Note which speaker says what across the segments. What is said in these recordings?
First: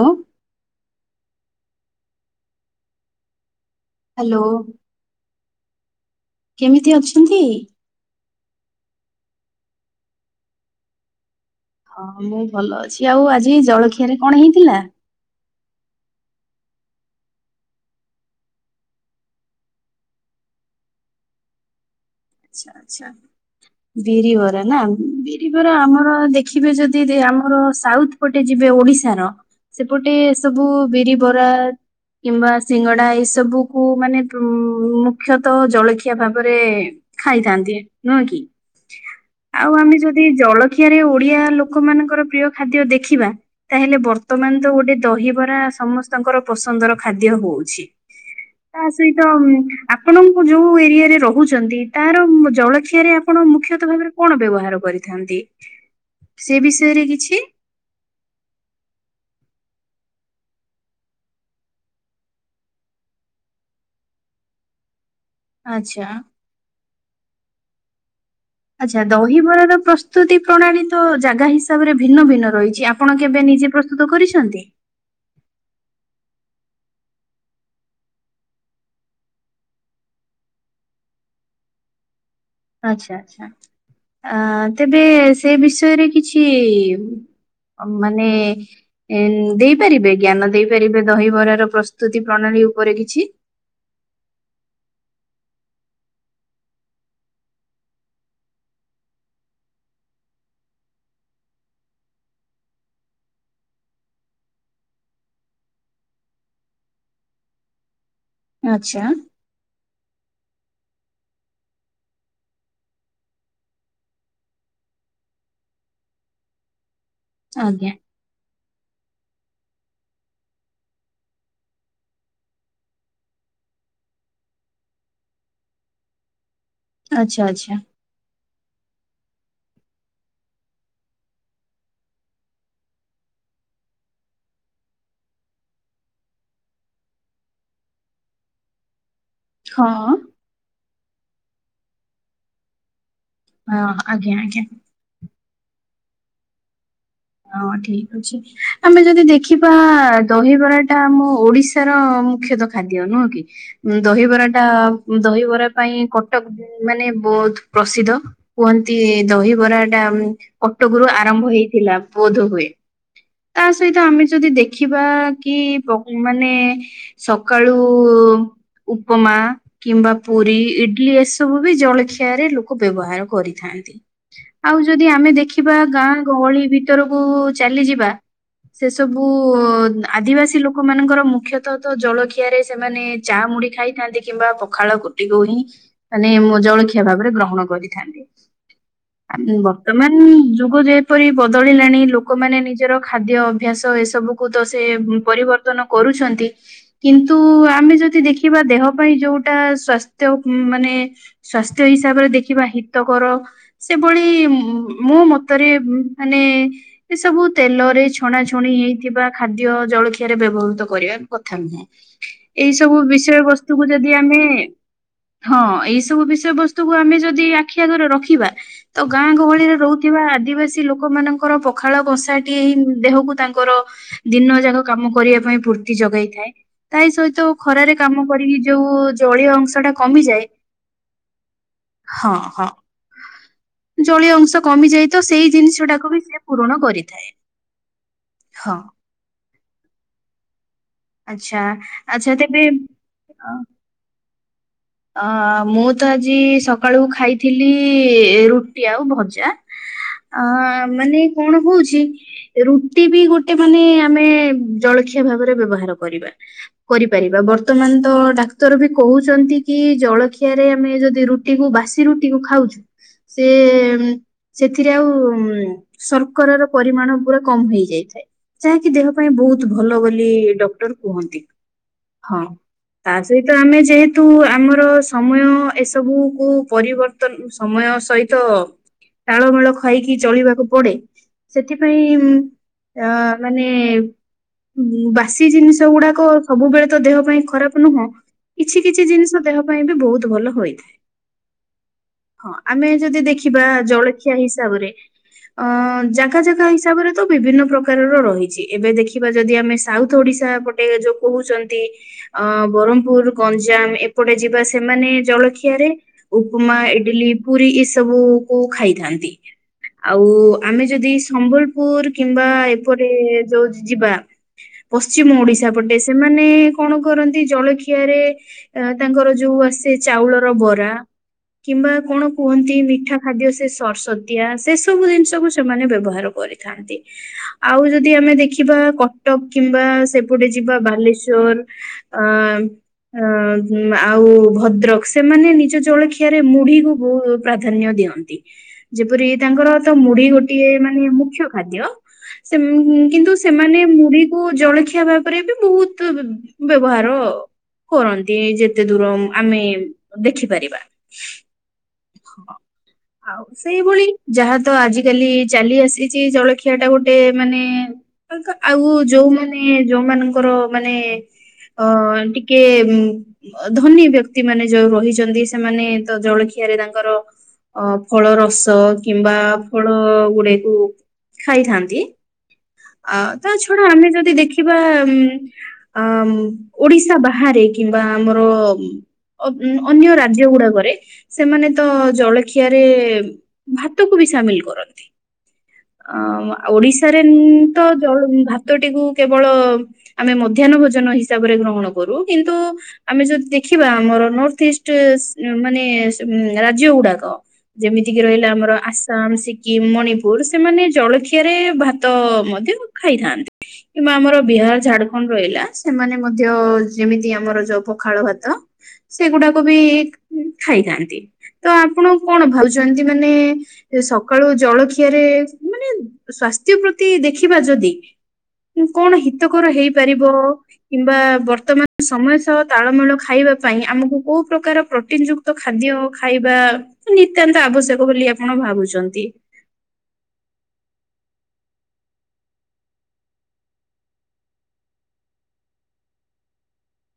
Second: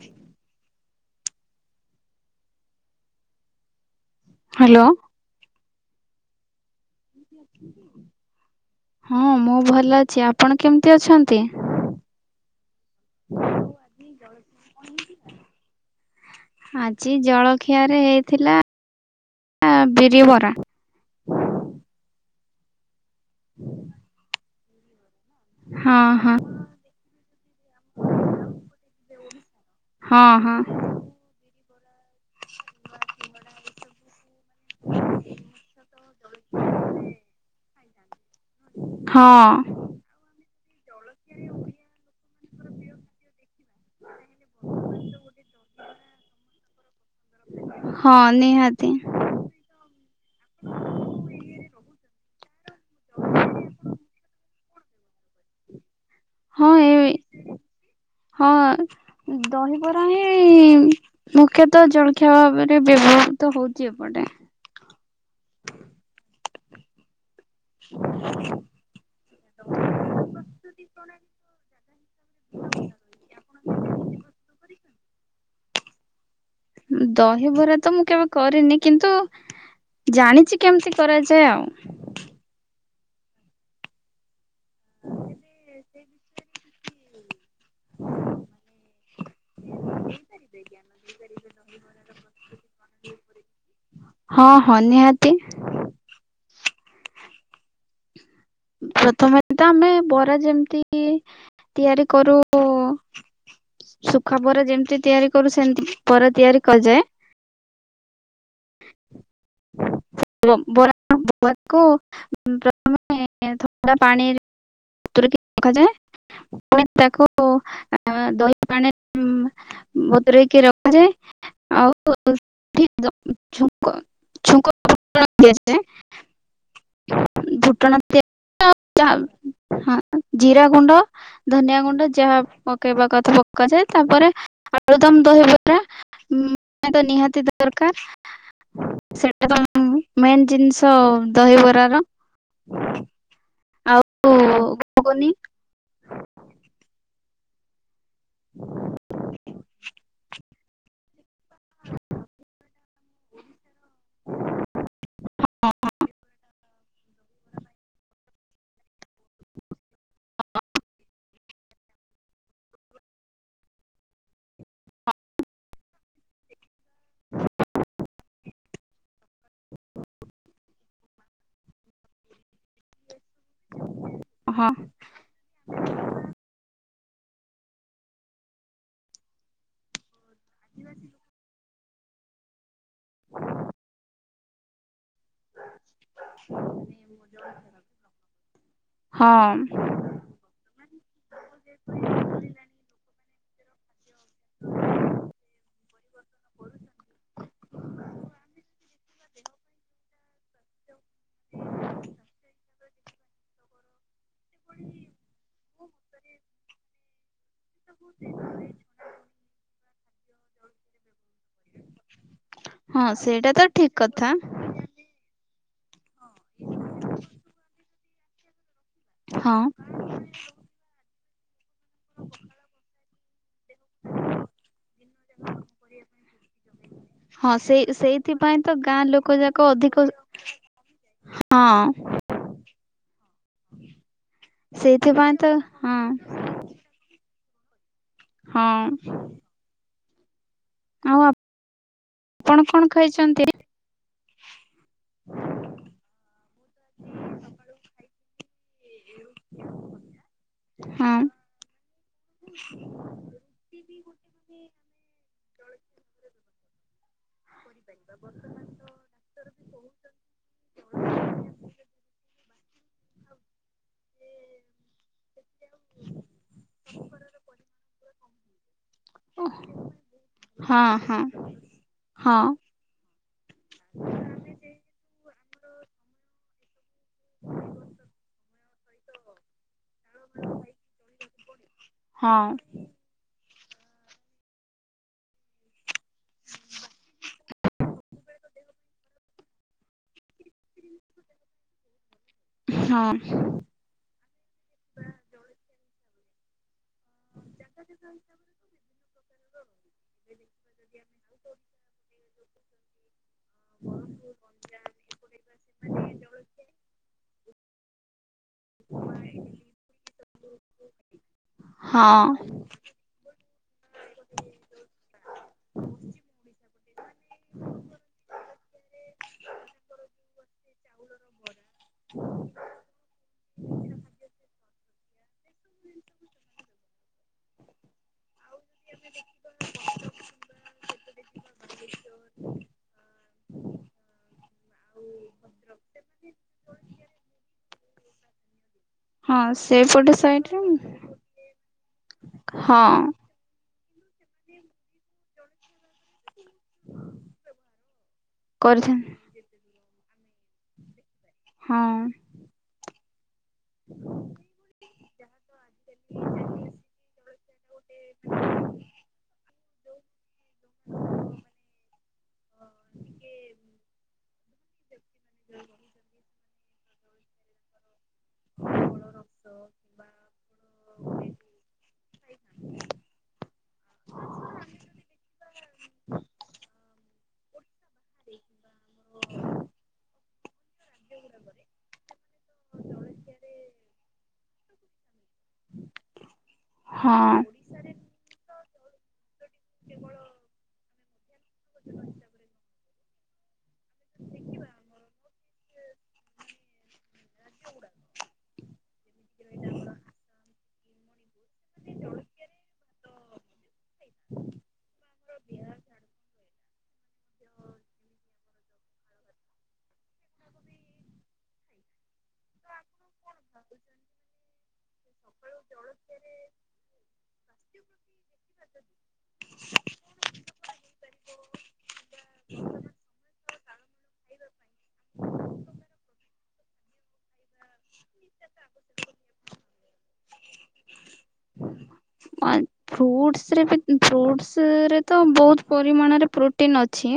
Speaker 1: ଅଁ। ହ୍ୟାଲୋ କେମିତି ଅଛନ୍ତି?
Speaker 2: ହଁ ମୁଁ ଭଲ ଅଛି ଆପଣ କେମତି ଅଛନ୍ତି?
Speaker 1: ହଁ ମୁଁ ଭଲ ଅଛି। ଆଉ ଆଜି ଜଳଖିଆରେ କଣ ହେଇଥିଲା?
Speaker 2: ଆଜି ଜଳଖିଆରେ ହେଇଥିଲା ବିରି ବରା।
Speaker 1: ଆଚ୍ଛା ଆଚ୍ଛା ବିରି ବରା ନା। ଏଇ ଯୋଉରା
Speaker 2: ହଁ
Speaker 1: ଆମର
Speaker 2: ହଁ
Speaker 1: ଦେଖିବେ ଯଦି ଆମର ସାଉଥ୍ ପଟେ ଯିବେ ଓଡିଶାର ସେପଟେ
Speaker 2: ହଁ ହଁ
Speaker 1: ସବୁ ବିରି ବରା କିମ୍ବା ସିଙ୍ଗଡା ଏଇ ସବୁକୁ ମାନେ ଉ ମୁଖ୍ୟତଃ ଜଳଖିଆ ଭାବରେ ଖାଇଥାନ୍ତି ନୁଏଁ କି।
Speaker 2: ହଁ।
Speaker 1: ଆଉ ଆମେ ଯଦି ଜଳଖିଆରେ ଓଡିଆ ଲୋକମାନଙ୍କର ପ୍ରିୟ ଖାଦ୍ୟ ଦେଖିବା। ତାହେଲେ ବର୍ତ୍ତମାନ ତ ଗୋଟେ ଦହିବରା ସମସ୍ତଙ୍କର ପସନ୍ଦର ଖାଦ୍ୟ ହୋଉଛି
Speaker 2: ହଁ
Speaker 1: ତା
Speaker 2: ନିହାତି
Speaker 1: ସହିତ ଆପଣଙ୍କୁ ଯୋଉ ଏରିଆରେ ରହୁଚନ୍ତି। ତାର ଜଳଖିଆରେ ଆପଣ ମୁଖ୍ୟତଃ ଭାବରେ କଣ ବ୍ୟବହାର କରିଥାନ୍ତି? ସେ
Speaker 2: ହଁ ଏ
Speaker 1: ବିଷୟରେ କିଛି
Speaker 2: ହଁ ଦହିବରା ହିଁ ମୁଖ୍ୟତଃ ଜଳଖିଆ ଭାବେରେ ବ୍ୟବହୃତ ହୋଉଚି ଏପଟେ।
Speaker 1: ଆଚ୍ଛା।
Speaker 2: [inaudible]
Speaker 1: ଆଚ୍ଛା ଦହିବରା ର ପ୍ରସ୍ତୁତି ପ୍ରଣାଳୀ ତ ଜାଗା ହିଁ ତାପରେ ଭିନ୍ନ ଭିନ୍ନ ରହିଚି ଆପଣ କେବେ ନିଜେ ପ୍ରସ୍ତୁତ କରିଛନ୍ତି?
Speaker 2: ଦହିବରା ତ ମୁଁ କେବେ କରିନି କିନ୍ତୁ ଜାଣିଚି କେମିତି କରାଯାଏ ଆଉ।
Speaker 1: ଆଚ୍ଛା ଆଚ୍ଛା ଆ ତେବେ ସେ ବିଷୟରେ କିଛି ଅ ମାନେ ଏଁ ଦେଇପାରିବେ ଜ୍ଞାନ ଦେଇପାରିବେ ଦହିବରାର ପ୍ରସ୍ତୁତି ପ୍ରଣାଳୀ ଉପରେ କିଛି?
Speaker 2: ହଁ ହଁ ନିହାତି। ପ୍ରଥମେ ତ ଆମେ ବରା ଯେମତି ତିଆରି କରୁ ସୁୁଖା ବରା ଯେମତି ତିଆରି କରୁ ସେମତି ବରା ତିଆରି କରାଯାଏ।
Speaker 1: ଆଚ୍ଛା
Speaker 2: [unintelligible] ବ ବରା ବରା କୁ ପ୍ରଥମେ ଏଁ ଏଁ ଥଣ୍ଡା ପାଣି ରେ ବତୁରେଇକି ରଖାଯାଏ। ଫୁଣି ତାକୁ
Speaker 1: ଆଜ୍ଞା
Speaker 2: ଆଁ ଦହି ପାଣେ ବତୁରେଇକି ରଖାଯାଏ। [unintelligible] [unintelligible]
Speaker 1: ଆଚ୍ଛା ଆଚ୍ଛା।
Speaker 2: [unintelligible] ହଁ ଜିରା ଗୁଣ୍ଡ ଧନିଆ ଗୁଣ୍ଡ ଯାହା ପକେଇବା କଥା ପକାଯାଏ ତାପରେ ଆଳୁଦମ୍ ଦହିବରା ମାନେ ତ ନିହାତି ଦରକାର। ସେଟା ତ
Speaker 1: ହଁ
Speaker 2: ମେନ୍ ଜିନିଷ ଦହିବରାର।
Speaker 1: ହଁ
Speaker 2: ଆଉ
Speaker 1: ଆଜ୍ଞା ଆଜ୍ଞା।
Speaker 2: ଘୁଗୁନି
Speaker 1: ହଁ ଠିକ୍। ବୁଝି ଆମେ ଯଦି ଦେଖିବା ଦହିବରାଟା ଆମ ଓଡିଶାର ମୁଖ୍ୟ ଦ ଖାଦ୍ୟ ନୁହଁ କି? ଉଁ ଦହିବରା ଟା ଦହିବରା ପାଇଁ କଟକ ମାନେ ବହୁତ ପ୍ରସିଦ୍ଧ। କୁହନ୍ତି ଦହିବରା ଟା କଟକରୁ ଆରମ୍ଭ ହେଇଥିଲା। ବୋଧ ହୁଏ ତା ସହିତ ଆମେ ଯଦି ଦେଖିବା କି ପ୍ରୋ ମାନେ ସକାଳୁ ଉପମା, କିମ୍ବା ପୁରି ଇଟିଲି ଏ ଏସବୁ ବି ଜଳଖିଆରେ ଲୋକ ବ୍ୟବହାର କରିଥାନ୍ତି
Speaker 2: ହଁ
Speaker 1: ଆଉ ଯଦି ଯଦି ଆମେ ଦେଖିବା ଗାଁ ଗହଳି ଭି ତରକୁ ଚାଲିଯିବା ସେ ସବୁ ଆଦିବାସୀ ଲୋକ ମାନଙ୍କର ମୁଖ୍ୟ ତ ତ ଜଳଖିଆରେ ସେମାନେ ଚା ମୁଢ଼ି ଖାଇଥାନ୍ତି କିମ୍ବା ପଖାଳ କୁ ଇ ଗୌରୀ ମାନେ ମୋ ଜଳଖିଆ ଭାବରେ ଗ୍ରହଣ କରିଥାଆନ୍ତି
Speaker 2: ହଁ
Speaker 1: ମାନେ ବର୍ତ୍ତ ମାନେ ଯୁଗ ଯେପରି ବଦଳିଲାଣି ଲୋକମାନେ ନିଜର ଖାଦ୍ୟ ଅଭ୍ୟାସ ଏ ସବୁକୁ ତ ସେ ପରିବର୍ତ୍ତନ କରୁଛନ୍ତି କିନ୍ତୁ ଆମେ ଯଦି ଦେଖିବା ଦେହ ଆମ ପାଇଁ ଯୋଉଟା ସ୍ଵାସ୍ଥ୍ୟ ମାନେ ସ୍ଵାସ୍ଥ୍ୟ ହିସାବରେ ଦେଖିବା ହିତକର ସେଭଳି ମୋ ମତରେ ମାନେ ଏସବୁ ତେଲରେ ଛଣା ଛଣି ହେଇଥିବା ଖାଦ୍ୟ ଜଳଖିଆ ରେ ବ୍ୟବହୃତ କରିବା କଥା ନୁହ। ଏଇ ସବୁ
Speaker 2: ହଁ
Speaker 1: ବିଷୟ
Speaker 2: ସେଇଟା ତ ଠିକ
Speaker 1: ବସ୍ତୁକୁ ଯଦି
Speaker 2: କଥା
Speaker 1: ଆମେ ହଁ ଏଇ ସବୁ ବିଷୟ ବସ୍ତୁକୁ ଆମେ ଯଦି ଆଖି ଆଗରେ ରଖିବା ତ ଗାଁ
Speaker 2: ହଁ
Speaker 1: ଗହଳିରେ ରହୁ ଥିବା ଆଦିବାସୀ ଲୋକ ମାନଙ୍କର ପଖାଳ କଂସାଟିଏ ହି ଦେହକୁ ତାଙ୍କର ଦିନ ଯାକ କାମ କରିବା ପାଇଁ ଫୁର୍ତ୍ତି ଯୋଗାଇଥାଏ ତାଇ ସହିତ
Speaker 2: ହଁ ସେଇ
Speaker 1: ଖରାରେ କାମ
Speaker 2: ସେଇଥିପାଇଁ
Speaker 1: କରିକି
Speaker 2: ତ
Speaker 1: ଯୋଉ
Speaker 2: ଗାଁ ଲୋକ
Speaker 1: ଜଳୀୟ
Speaker 2: ଯାକ
Speaker 1: ଅଂଶ ଟା
Speaker 2: ଅଧିକ
Speaker 1: କମିଯାଏ।
Speaker 2: ହଁ।
Speaker 1: ହଁ ହଁ ଜଳୀୟ ଅଂଶ କମିଯାଏ ତ
Speaker 2: ସେଇଥିପାଇଁ
Speaker 1: ସେଇ ଜିନିଷ
Speaker 2: ହଁ
Speaker 1: ଟାକୁ ବି ସେ ପୂରଣ କରିଥାଏ।
Speaker 2: ହଁ। ଆଉ ଆପ
Speaker 1: ଆଚ୍ଛା ଆଚ୍ଛା ତେବେ
Speaker 2: ଆପଣ କଣ ଖାଇଛନ୍ତି?
Speaker 1: ଅ ଅ ମୁଁ ତ ଆଜି ସକାଳୁ ଖାଇଥିଲି ରୁଟି ଆଉ ଭଜା। ଅଁ
Speaker 2: ହଁ
Speaker 1: ମାନେ କଣ ହଉଛି? ରୁଟି ବି ଗୋଟେ ମାନେ ଆମେ ଜଳଖିଆ ଭାବରେ ବ୍ୟବହାର କରିବା। କରିପାରିବା ବର୍ତ୍ତମାନ ତ ଡାକ୍ତର ବି କହୁଛନ୍ତି କି ଜଳଖିଆରେ ଆମେ ଯଦି ରୁଟିକୁ ବାସି ରୁଟିକୁୁ ଖାଉଛୁ ସେ ମଁ ସେଥିରେ ଆଉ ଉଁ ଶର୍କରାର ପରିମାଣ ପୁରା କମ୍ ହେଇଯାଇଥାଏ। ଯାହାକି ଦେହ ପାଇଁ ବହୁତ ଭଲ ବୋଲି
Speaker 2: ହଁ
Speaker 1: ଡକ୍ଟର
Speaker 2: ହଁ
Speaker 1: କୁହନ୍ତି।
Speaker 2: ହଁ।
Speaker 1: ତା ସହିତ ଆମେ ଯେହେତୁ ତ ସମୟ ଏସବୁକୁ ପରିବର୍ତ୍ତନ ସମୟ ସହିତ ତାଳମେଳ ଖାଇକି ଚଳିବାକୁ ପଡେ ସେଥିପାଇଁ ଉଁ
Speaker 2: ହଁ
Speaker 1: ଅ ମାନେ ବାସି ଜିନିଷ ଗୁଡା, କ ସବୁବେଳେ ତ ଦେହ ପାଇଁ ଖରାପ ନୁହଁ କିଛି କିଛି ଜିନିଷ ଦେହ ପାଇଁ ବି ବହୁତ ଭଲ ହୋଇଥାଏ। ହଁ ଆମେ
Speaker 2: ହଁ
Speaker 1: ଯଦି ଦେଖିବା ଜଳ ଖିଆ ହିସାବରେ ଅ ଜାଗା ଜାଗା ହିସାବରେ। ତ ବିଭିନ୍ନ ପ୍ରକାରର ରହିଛି ଏବେ ଦେଖିବା ଯଦି ଆମେ ସାଉଥ ଓଡିଶା ପଟେ ଯୋଉ କହୁଛନ୍ତି। ଅ ବରମପୁର ଗଞ୍ଜାମ ଏ ଏପଟେ ଯିବା ସେମାନେ ଜଳଖିଆରେ ଉପମା ଇଡିଲି ପୁରୀ ଏସବୁ କୁ ଖାଇଥାନ୍ତି ଆଉ ଆମେ ଯଦି ସମ୍ବଲପୁର
Speaker 2: ହଁ
Speaker 1: କିମ୍ବା ଏତ ଏପଟେ ଯୋଉ ଯିବା। ପଶ୍ଚିମ ଓଡିଶା ପଟେ ସେମାନେ କଣ କରନ୍ତି ଜଳଖିଆରେ ଆ ତାଙ୍କର ଯୋଉ ଆସେ ଚାଉଳର ବରା। କିମ୍ବା କଣ କୁହନ୍ତି ମିଠା ଖାଦ୍ୟ ସେ ସରସତିଆ ସେ ସ ସବୁ ଜିନିଷକୁ ସେମାନେ ବ୍ୟବହାର କରିଥାନ୍ତି ଆଉ ଯଦି ଆମେ ଦେଖି କିିମ୍ୱା କଟକ କିମ୍ବା ସେପଟେ ଯିବା ବାଲେଶ୍ଵର ଆଁ ଆଁ। ହୁଁ ଆଉ ଭଦ୍ରକ ସେମାନେ ନିଜ ଜଳଖିଆରେ ମୁଢିକୁ ବହୁ ପ୍ରାଧାନ୍ୟ ଦିଅନ୍ତି। ଯେପରି
Speaker 2: ହଁ
Speaker 1: ତାଙ୍କର ତ
Speaker 2: ସେଇପଟେ
Speaker 1: ମୁଢି
Speaker 2: ସାଇଡରେ
Speaker 1: ଗୋଟିଏ ମାନେ ମୁଖ୍ୟ ଖାଦ୍ୟ ସେ
Speaker 2: ହଁ
Speaker 1: ଉଁ କିନ୍ତୁ ସେମାନେ ମୁଢିକୁ ଜଳଖିଆ ଭାବରେ ବି ବହୁତ ବ ବ୍ୟବହାର କରନ୍ତି। ତି ଯେତେ
Speaker 2: କରିଥା
Speaker 1: ଦୂର ମ ଆମେ ଦେଖିପାରିବା।
Speaker 2: ହଁ।
Speaker 1: ହଁ ଆଉ ସେଇଭଳି ଯାହା ତ ଆଜିକାଲି ଚାଲି ଆସିଛି ଜଳଖିଆଟା ଗୋଟେ ମାନେ ତାଙ୍କ ଆଉ ଯୋଉମାନେ ଯୋଉମାନଙ୍କ ଯୋଉମାନଙ୍କର ମାନେ ଅ ଟିକେ ଉଁ ଅ ଧନୀ ବ୍ୟକ୍ତି ମାନେ ଯୋଉ ରହିଛନ୍ତି ସେମାନେ ତ ଜଳଖିଆରେ ତାଙ୍କର ଅ ଫଳ ରସ କିମ୍ବା ଫଳ ଗୁଡେକୁ ଖାଇଥାନ୍ତି। ଆ ତା ଛଡା ଆମେ ଯଦି ଦେଖିବା ଉଁ ଆ ଉଁ ଓଡିଶା ବାହାରେ କିମ୍ବା ଆମର ଅନ ଅନ୍ୟ ରା ଖାଦ୍ୟ ଗୁଡାକରେ ସେମାନେ ତ ଜଳଖିଆରେ ଭାତକୁ ବି ସାମିଲ କରନ୍ତି। ଅ ଆ ଓଡିଶାରେ
Speaker 2: ହଁ
Speaker 1: ତ ଜଳ ଭାତଟିକୁ କେବଳ ଆମେ ମଧ୍ୟାହ୍ନ ଭୋଜନ ହିସାବରେ ଗ୍ରହଣ କରୁ କିନ୍ତୁ ଆମେ ଯଦି ଦେଖିବା ଆମର ନର୍ଥ ଇଷ୍ଟ ସୀ ମାନେ ସ ରାଜ୍ୟ ଗୁଡାକ। ଯେମିତିକି ରହିଲା ଆମର ଆସାମ ସିକିମ ମଣିପୁର। ସେମାନେ ଜଳଖିଆରେ ଭାତ ମଧ୍ୟ ଖାଇଥାନ୍ତି। କିମ୍ବା ଆମର ବିହାର ଝାଡଖଣ୍ଡ ରହିଲା ସେମାନେ ମଧ୍ୟ ଯେମିତି ଆମର ଯଉ ପଖାଳ ଭାତ। ସେଗୁଡାକୁ ବି ଖାଇଥାନ୍ତି ତ ଆପଣ କଣ ଭାବୁଛନ୍ତି ମାନେ? ସେ ସକାଳୁ ଜଳଖିଆରେ ମାନେ ସ୍ଵାସ୍ଥ୍ୟ ପ୍ରତି ଦେଖିବା ଯଦି କଣ ହିତକର ହେଇ ପାରିବ। କିମ୍ବା ବର୍ତ୍ତମାନ ସମୟ ସହ ତାଳମେଳ ଖାଇବା ପାଇଁ ଆମକୁ କୋଉ ପ୍ରକାର ପ୍ରୋଟିନ ଯୁ ତ ଖାଦ୍ୟ ଖାଇବା ନିତ୍ୟାନ୍ତ ଆବଶ୍ୟକ ବୋଲି ଆପଣ ଭାବୁଛନ୍ତି।
Speaker 2: [unintelligible] ଫ୍ରୁଟସରେ ବି ଫ୍ରୁଟସରେ ତ ବହୁତ୍ ପରିମାଣରେ ପ୍ରୋଟିନ ଅଛି।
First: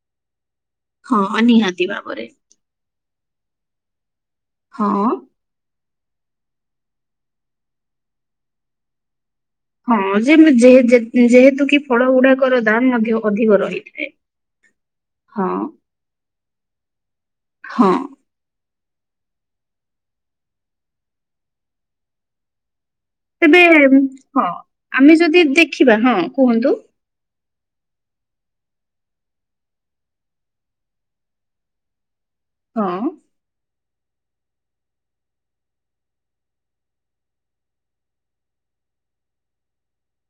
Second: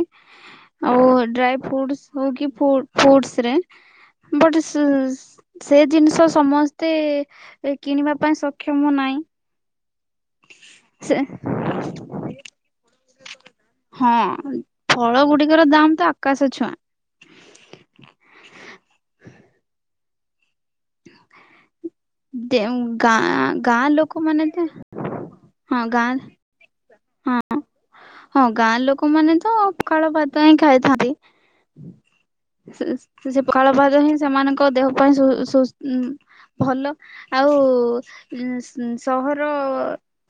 Speaker 1: ହଁ ନିହାତି ଭାବରେ।
Speaker 2: ଫୁ ଫୁଟସରେ ବଟ୍ ସ
Speaker 1: ହଁ।
Speaker 2: ସେ ଜିନିଷ ସମସ୍ତେ କିଣିବା ପାଇଁ ସକ୍ଷମ ନାଇଁ।
Speaker 1: ହଁ ଯେ ମ ଯେ ଯେ ଯେହେତୁ କି ଫଳ ଗୁଡାକର ଦାମ୍ ମଧ୍ୟ ଅଧିକ ରହିଥାଏ
Speaker 2: ହଁ ଫଳ
Speaker 1: ହଁ।
Speaker 2: ଗୁଡିକର ଦାମ ତ ଆକାଶ ଛୁଆଁ।
Speaker 1: ହଁ।
Speaker 2: ଯେଉଁ ଗାଁ
Speaker 1: ତେବେ
Speaker 2: ଗାଁ ଲୋକମାନେ
Speaker 1: ହଁ
Speaker 2: ତ
Speaker 1: ଆମେ ଯଦି ଦେଖିବା
Speaker 2: ଗାଁ
Speaker 1: ହଁ କୁହନ୍ତୁ।
Speaker 2: ହଁ। ହଁ ଗାଁ ଲୋକମାନେ ତ ପଖାଳ ଭାତ ହିଁ ଖାଇଥାନ୍ତି। ସେ
Speaker 1: ହଁ।
Speaker 2: ସେ ସେ ପଖାଳ ଭାତ ହିଁ ସେମାନଙ୍କ ଦେହ ପାଇଁ ସୁ ସୁ ଉଁ ଭଲ। ଆଉ ଉ ସହର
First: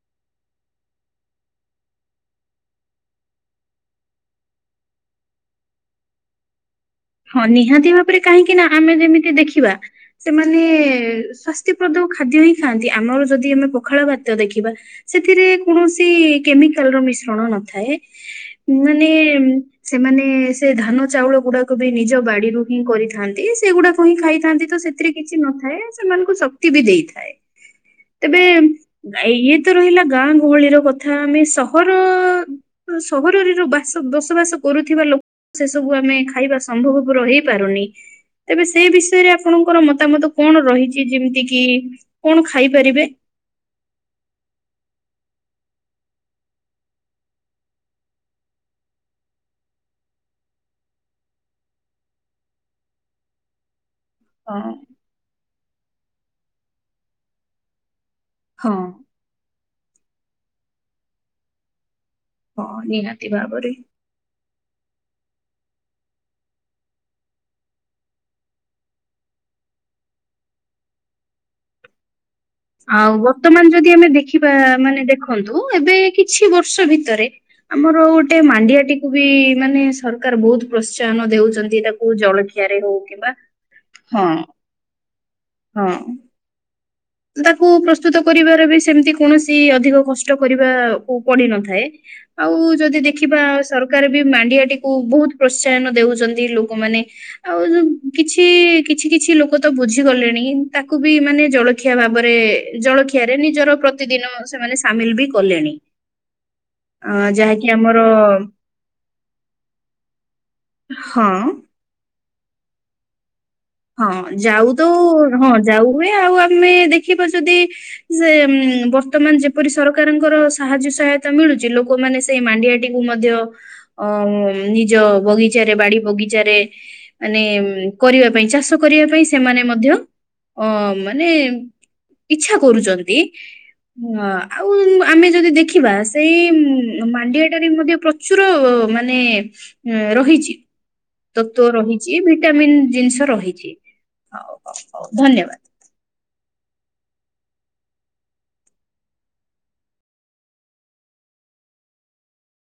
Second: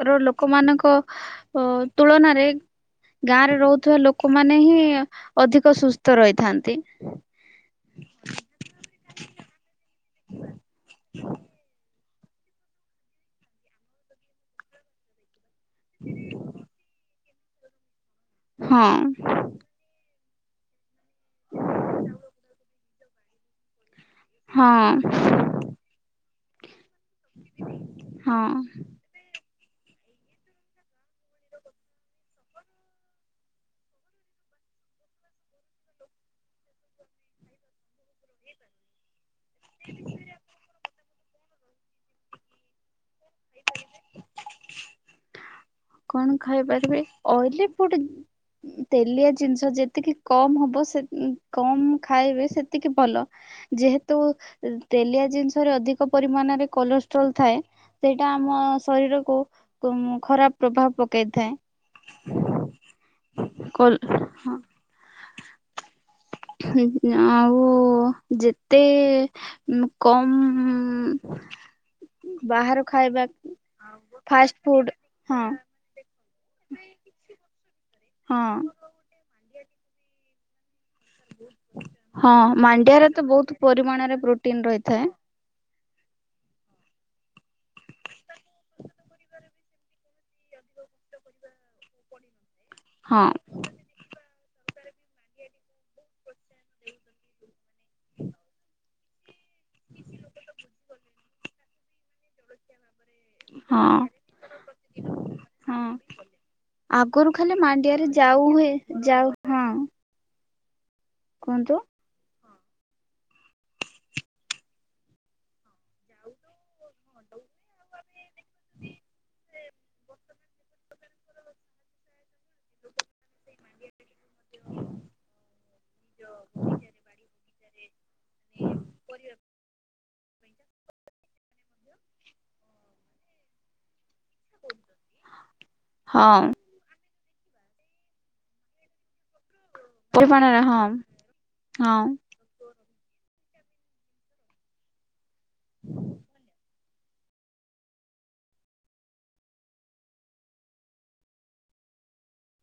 Speaker 2: ର ଲୋକମାନଙ୍କ ଅ ତୁଳନାରେ ଗାଁ ରେ ରହୁଥିବା ଲୋକମାନେ ହିଁ ଅଧିକ ସୁସ୍ଥ ରହିଥାନ୍ତି।
Speaker 1: ହଁ ନିହାତି ଭାବରେ କାହିଁକି ନା ଆମେ ଯେମିତି ଦେଖିବା ସେମାନେ ସ୍ଵାସ୍ଥିପ୍ରଦ ଖାଦ୍ୟ ହିଁ ଖାଆନ୍ତି ଆମର ଯଦି ଆମେ ପଖାଳ ଭାତ ଦେଖିବା ସେଥିରେ କୌଣସି କେମିକାଲର ମିଶ୍ରଣ କଣ ନଥାଏ
Speaker 2: ହଁ
Speaker 1: ମାନେ ସେମାନେ ସେ ଧାନ ଚାଉଳ ଗୁଡ଼ା କୁ ବି ନିଜ ପା ବାଡ଼ିରୁ ହିଁ କରିଥାନ୍ତି ସେଗୁଡ଼ାକ ତାକୁ ହିଁ ଖାଇଥାନ୍ତି ତ ସେଥିରେ
Speaker 2: ହଁ
Speaker 1: କିଛି ନଥାଏ ସେମାନଙ୍କୁ ଶକ୍ତି ବି ଦେଇଥାଏ।
Speaker 2: ହଁ
Speaker 1: ତେବେ ଆ ଇଏ ତ ରହିଲା ଗାଁ ଗହଳି ର କଥା ଆମେ ସହର ସହରରେ ର ବାସ ବସବାସ କରୁଥିବା ଲୋକ ସେ ସବୁ ଆମେ ଖାଇବା ସମ୍ଭବ ପୁର ହେଇପାରୁନି ତେବେ ସେଇ ବିଷୟରେ ଆ ପଣଙ୍କର ମତାମତ କଣ ରହିଚି ଯେମିତି କି କଣ ଖାଇପାରିବେ?
Speaker 2: କଣ ଖାଇପାରିବେ ଅଇଲି ଫୁଡ ତେଲିଆ ଜିନିଷ ଯେତିକି କମ ହବ ସେ କମ ଖାଇବେ ସେତିକି ଭଲ। ଯେହେତୁ
Speaker 1: ହଁ
Speaker 2: ତେଲିଆ ଜିନିଷରେ ଅଧିକ ପରିମାଣରେ କଲେଷ୍ଟ୍ରୋଲ ଥାଏ। ସେଇଟା ଆମ
Speaker 1: ହଁ
Speaker 2: ଶରୀରକୁୁ ଖରାପ ପ୍ରଭାବ ପକାଇଥାଏ।
Speaker 1: ହଁ ନିହାତି ଭାବରେ।
Speaker 2: କୋଲ୍ ହଁ। ଆଉ ଯେତେ ଉଁ କମ୍ ବାହାର
Speaker 1: ଆଉ
Speaker 2: ଖାଇବା
Speaker 1: ବର୍ତ୍ତମାନ ଯଦି ଆମେ ଦେଖିବା
Speaker 2: ଫାଷ୍ଟ ଫୁଡ୍
Speaker 1: ମାନେ
Speaker 2: ହଁ
Speaker 1: ଦେଖନ୍ତୁ ଏବେ କି କିଛି ବର୍ଷ ଭିତରେ ଆମର
Speaker 2: ହଁ
Speaker 1: ଗୋଟେ ମାଣ୍ଡିଆଟିକୁୁ ବି ମାନେ ସରକାର ବୋହୁତ୍ ପ୍ରୋତ୍ସାହନ ଦେଉଚନ୍ତି ତାକୁ
Speaker 2: ହଁ
Speaker 1: ଜଳଖିଆରେ ହଉ
Speaker 2: ମାଣ୍ଡିଆରେ ତ
Speaker 1: କିମ୍ବା
Speaker 2: ବହୁତ ପରିମାଣରେ
Speaker 1: ହଁ।
Speaker 2: ପ୍ରୋଟିନ ରହିଥାଏ।
Speaker 1: ହଁ। ତାକୁ ପ୍ରସ୍ତୁତ କରିବାରେ ବି ସେମିତି କୌଣସି ଅଧିକ କଷ୍ଟ କରିବାକୁ ପଡ଼ି ନଥାଏ। ଆଉ ଯଦି
Speaker 2: ହଁ
Speaker 1: ଦେଖିବା ସରକାର ବି ମାଣ୍ଡିଆଟିକୁୁ ବହୁତ ପ୍ରୋତ୍ସାହନ ଦେଉଚନ୍ତି ଲୋକମାନେ ଆଉ କିଛି କିଛି କିଛି ଲୁକ କ ତ ବୁଝି ଗଲେଣି ତାକୁ ବି ମାନେ ଜଳଖିଆ ଭାବରେ ଜଳଖିଆ ଖିଆରେ ନିଜର
Speaker 2: ହଁ।
Speaker 1: ପ୍ରତିଦିନ ସେମାନେ ସାମିଲ୍ ବି କଲେଣି। ଅ
Speaker 2: ଆଗୁରୁ ଖାଲି
Speaker 1: ଯାହାକି ଆମର
Speaker 2: ମାଣ୍ଡିଆରେ ଯାଉ ହୁଏ ଯାଉ ହଁ
Speaker 1: ହଁ।
Speaker 2: କୁହନ୍ତୁ
Speaker 1: ହଁ ଯାଉ ତ ହଁ ଯାଉ ହୁଏ ଆଉ ଆମେ ଦେଖିବା ଯଦି ସେ ବର୍ତ୍ତମାନ ଯେପରି ସରକାରଙ୍କର ସାହାଯ୍ୟ ସହାୟତା ମିଳୁଚି ଲୋକମାନେ ତେ ମାଣ୍ଡିଆଟିକୁ ମଧ୍ୟ ଅ ନିଜ ବଗିଚାରେ ବାଡ଼ି ବଗିଚାରେ ମାନେ ଉଁ କରିବା ପାଇଁ ଚାଷ କରିବା ପାଇଁ ସେମାନେ ମଧ୍ୟ ମଧ୍ଯ ଅ ମାନେ ଇଚ୍ଛା କରୁଛନ୍ତି ଆଉ ଆମେ ଯଦି ଦେଖିବା
Speaker 2: ହଁ
Speaker 1: ସେଇ ମ ମାଣ୍ଡିଆଟାରେ ମଧ୍ୟ ପ୍ରଚୁର ମାନେ ହଁ ରହିଛି
Speaker 2: ପରିମାଣରେ ହଁ
Speaker 1: ତତ୍ଵ
Speaker 2: ହଁ।
Speaker 1: ରହିଚି ଭିଟାମିନ୍ ଜିନିଷ ରହିଛି ଧନ୍ୟବାଦ୍।
Speaker 2: [inaudible]